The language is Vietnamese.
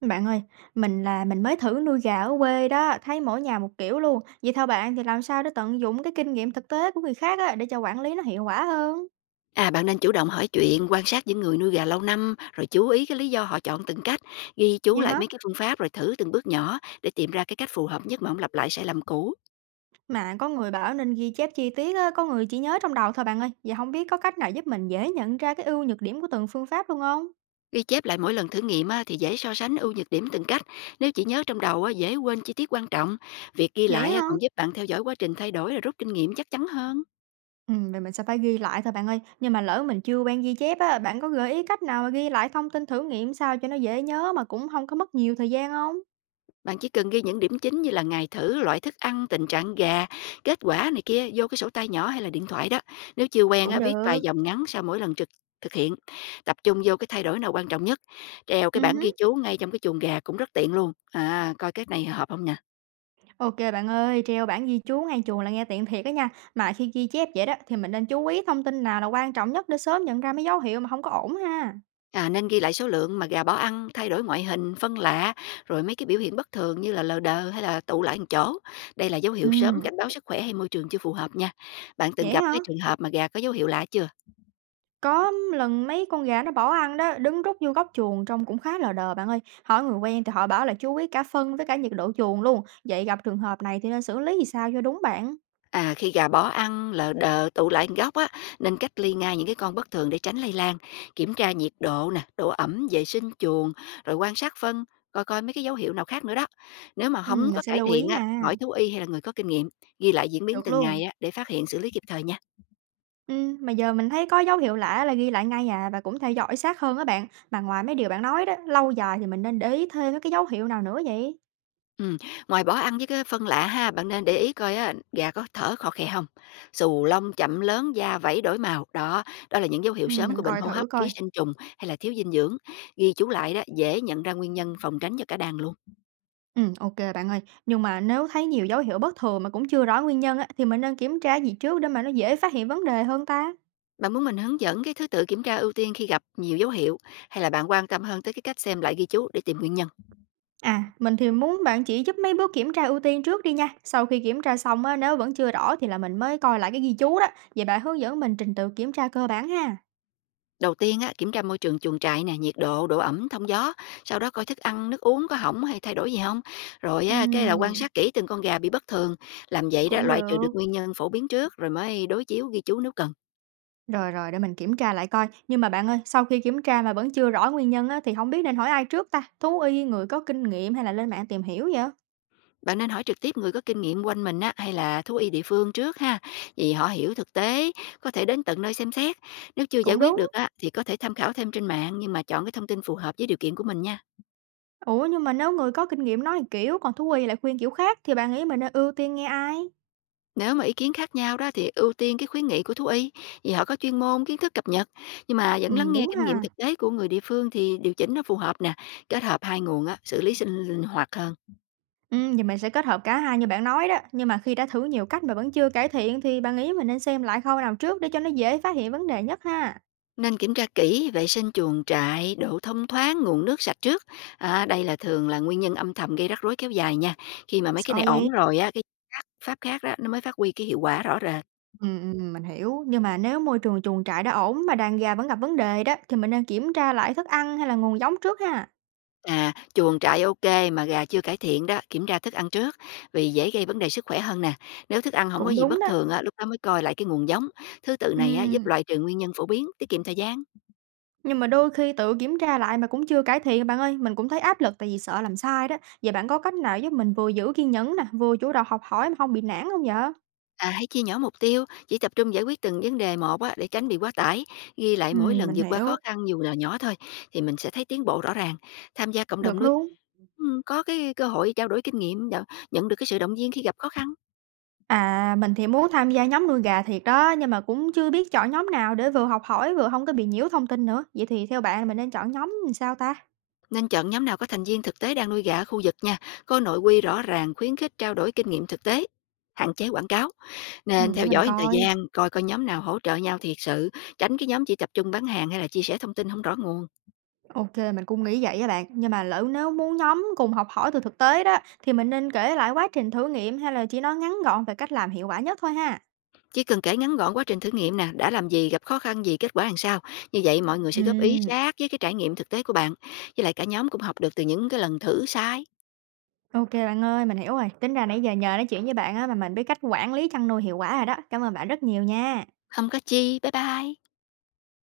Bạn ơi, mình mới thử nuôi gà ở quê đó, thấy mỗi nhà một kiểu luôn. Vậy theo bạn thì làm sao để tận dụng cái kinh nghiệm thực tế của người khác á, để cho quản lý nó hiệu quả hơn? À, bạn nên chủ động hỏi chuyện, quan sát những người nuôi gà lâu năm, rồi chú ý cái lý do họ chọn từng cách, ghi chú Vậy lại hả? mấy cái phương pháp rồi thử từng bước nhỏ để tìm ra cái cách phù hợp nhất mà không lặp lại sai lầm cũ. Mà có người bảo nên ghi chép chi tiết á, có người chỉ nhớ trong đầu thôi bạn ơi. Vậy không biết có cách nào giúp mình dễ nhận ra cái ưu nhược điểm của từng phương pháp luôn không? Ghi chép lại mỗi lần thử nghiệm á, thì dễ so sánh ưu nhược điểm từng cách. Nếu chỉ nhớ trong đầu á, dễ quên chi tiết quan trọng. Việc ghi Vậy lại á, hả? còn giúp bạn theo dõi quá trình thay đổi rồi rút kinh nghiệm chắc chắn hơn. Ừ, vậy mình sẽ phải ghi lại thôi bạn ơi. Nhưng mà lỡ mình chưa quen ghi chép á, bạn có gợi ý cách nào mà ghi lại thông tin thử nghiệm sao cho nó dễ nhớ mà cũng không có mất nhiều thời gian không? Bạn chỉ cần ghi những điểm chính như là ngày thử, loại thức ăn, tình trạng gà, kết quả này kia vô cái sổ tay nhỏ hay là điện thoại đó. Nếu chưa quen Cũng á, viết vài được. dòng ngắn sau mỗi lần thực hiện. Tập trung vô cái thay đổi nào quan trọng nhất. Treo Ừ. cái bảng ghi chú ngay trong cái chuồng gà cũng rất tiện luôn. À, coi cái này hợp không nè. OK bạn ơi, treo bảng ghi chú ngang chuồng là nghe tiện thiệt á nha. Mà khi ghi chép vậy đó thì mình nên chú ý thông tin nào là quan trọng nhất để sớm nhận ra mấy dấu hiệu mà không có ổn ha? À, nên ghi lại số lượng mà gà bỏ ăn, thay đổi ngoại hình, phân lạ, rồi mấy cái biểu hiện bất thường như là lờ đờ hay là tụ lại một chỗ. Đây là dấu hiệu sớm Ừm, cảnh báo sức khỏe hay môi trường chưa phù hợp nha. Bạn từng vậy gặp hả? cái trường hợp mà gà có dấu hiệu lạ chưa? Có lần mấy con gà nó bỏ ăn đó, đứng rút vô góc chuồng trông cũng khá lờ đờ bạn ơi. Hỏi người quen thì họ bảo là chú ý cả phân với cả nhiệt độ chuồng luôn. Vậy gặp trường hợp này thì nên xử lý thì sao cho đúng bạn? À, khi gà bỏ ăn, lờ đờ tụ lại một góc á, nên cách ly ngay những cái con bất thường để tránh lây lan. Kiểm tra nhiệt độ nè, độ ẩm, vệ sinh chuồng, rồi quan sát phân, coi coi mấy cái dấu hiệu nào khác nữa đó. Nếu mà không Mình có sẽ cải lưu ý thiện á, nha. hỏi thú y hay là người có kinh nghiệm, ghi lại diễn biến Được từng luôn. ngày á, để phát hiện xử lý kịp thời nha. Mà giờ mình thấy có dấu hiệu lạ là ghi lại ngay à, và cũng theo dõi sát hơn á bạn. Mà ngoài mấy điều bạn nói đó, lâu dài thì mình nên để ý thêm mấy cái dấu hiệu nào nữa vậy? Ừm, ngoài bỏ ăn với cái phân lạ ha, bạn nên để ý coi á, gà có thở khò khè không, xù lông chậm lớn, da vảy đổi màu. Đó là những dấu hiệu sớm Mình của bệnh coi hô thử hấp, ký coi. sinh trùng hay là thiếu dinh dưỡng. Ghi chú lại đó, dễ nhận ra nguyên nhân, phòng tránh cho cả đàn luôn. Ừ, ok bạn ơi. Nhưng mà nếu thấy nhiều dấu hiệu bất thường mà cũng chưa rõ nguyên nhân á, thì mình nên kiểm tra gì trước để mà nó dễ phát hiện vấn đề hơn ta? Bạn muốn mình hướng dẫn cái thứ tự kiểm tra ưu tiên khi gặp nhiều dấu hiệu hay là bạn quan tâm hơn tới cái cách xem lại ghi chú để tìm nguyên nhân? À, mình thì muốn bạn chỉ giúp mấy bước kiểm tra ưu tiên trước đi nha. Sau khi kiểm tra xong á, nếu vẫn chưa rõ thì là mình mới coi lại cái ghi chú đó. Vậy bạn hướng dẫn mình trình tự kiểm tra cơ bản ha. Đầu tiên á, kiểm tra môi trường chuồng trại nè, nhiệt độ, độ ẩm, thông gió, sau đó coi thức ăn, nước uống có hỏng hay thay đổi gì không. Rồi á, cái là quan Ừm, sát kỹ từng con gà bị bất thường, làm vậy đó cũng loại trừ được. được nguyên nhân phổ biến trước rồi mới đối chiếu ghi chú nếu cần. Rồi, để mình kiểm tra lại coi. Nhưng mà bạn ơi, sau khi kiểm tra mà vẫn chưa rõ nguyên nhân á, thì không biết nên hỏi ai trước ta? Thú y, người có kinh nghiệm hay là lên mạng tìm hiểu vậy? Bạn nên hỏi trực tiếp người có kinh nghiệm quanh mình á, hay là thú y địa phương trước ha, vì họ hiểu thực tế, có thể đến tận nơi xem xét. Nếu chưa giải Cũng quyết đúng. được á, thì có thể tham khảo thêm trên mạng nhưng mà chọn cái thông tin phù hợp với điều kiện của mình nha. Ủa, nhưng mà nếu người có kinh nghiệm nói kiểu, còn thú y lại khuyên kiểu khác, thì bạn nghĩ mình nên ưu tiên nghe ai? Nếu mà ý kiến khác nhau đó thì ưu tiên cái khuyến nghị của thú y, vì họ có chuyên môn, kiến thức cập nhật, nhưng mà vẫn lắng nghe Đúng kinh nghiệm ha. thực tế của người địa phương thì điều chỉnh nó phù hợp nè, kết hợp hai nguồn á, xử lý sinh linh hoạt hơn. Ừ, vậy mình sẽ kết hợp cả hai như bạn nói đó. Nhưng mà khi đã thử nhiều cách mà vẫn chưa cải thiện, thì bạn nghĩ mình nên xem lại khâu nào trước để cho nó dễ phát hiện vấn đề nhất ha? Nên kiểm tra kỹ vệ sinh chuồng trại, độ thông thoáng, nguồn nước sạch trước. À, đây là thường là nguyên nhân âm thầm gây rắc rối kéo dài nha. Khi mà mấy cái Sao này ổn vậy? rồi á, cái pháp khác đó nó mới phát huy cái hiệu quả rõ rệt. Ừm, mình hiểu, nhưng mà nếu môi trường chuồng trại đã ổn mà đàn gà vẫn gặp vấn đề đó, thì mình nên kiểm tra lại thức ăn hay là nguồn giống trước ha. À, chuồng trại ok mà gà chưa cải thiện đó, kiểm tra thức ăn trước vì dễ gây vấn đề sức khỏe hơn nè. Nếu thức ăn không có Cũng gì đúng bất đó. thường á, lúc đó mới coi lại cái nguồn giống. Thứ tự này á, giúp Ừm, loại trừ nguyên nhân phổ biến, tiết kiệm thời gian. nhưng mà đôi khi tự kiểm tra lại mà cũng chưa cải thiện bạn ơi, mình cũng thấy áp lực tại vì sợ làm sai đó. Vậy bạn có cách nào giúp mình vừa giữ kiên nhẫn nè, vừa chủ động học hỏi mà không bị nản không vậy? À, hãy chia nhỏ mục tiêu, chỉ tập trung giải quyết từng vấn đề một á, để tránh bị quá tải. Ghi lại mỗi lần Mình vượt qua khó hiểu, khăn dù là nhỏ thôi thì mình sẽ thấy tiến bộ rõ ràng. Tham gia cộng đồng được nuôi luôn. Có cái cơ hội trao đổi kinh nghiệm, nhận nhận được cái sự động viên khi gặp khó khăn. À, mình thì muốn tham gia nhóm nuôi gà thiệt đó, nhưng mà cũng chưa biết chọn nhóm nào để vừa học hỏi vừa không có bị nhiễu thông tin nữa. Vậy thì theo bạn mình nên chọn nhóm làm sao ta? Nên chọn nhóm nào có thành viên thực tế đang nuôi gà ở khu vực nha, có nội quy rõ ràng, khuyến khích trao đổi kinh nghiệm thực tế, hạn chế quảng cáo. Nên Để theo mình dõi một thời coi. gian, coi coi nhóm nào hỗ trợ nhau thiệt sự, tránh cái nhóm chỉ tập trung bán hàng hay là chia sẻ thông tin không rõ nguồn. OK, mình cũng nghĩ vậy á bạn. Nhưng mà lỡ nếu muốn nhóm cùng học hỏi từ thực tế đó, thì mình nên kể lại quá trình thử nghiệm hay là chỉ nói ngắn gọn về cách làm hiệu quả nhất thôi ha? Chỉ cần kể ngắn gọn quá trình thử nghiệm nè, đã làm gì, gặp khó khăn gì, kết quả làm sao. Như vậy mọi người sẽ góp ý Ừm, sát với cái trải nghiệm thực tế của bạn. Với lại cả nhóm cũng học được từ những cái lần thử sai. OK bạn ơi, mình hiểu rồi. Tính ra nãy giờ nhờ nói chuyện với bạn á, mà mình biết cách quản lý chăn nuôi hiệu quả rồi đó. Cảm ơn bạn rất nhiều nha. Không có chi, bye bye.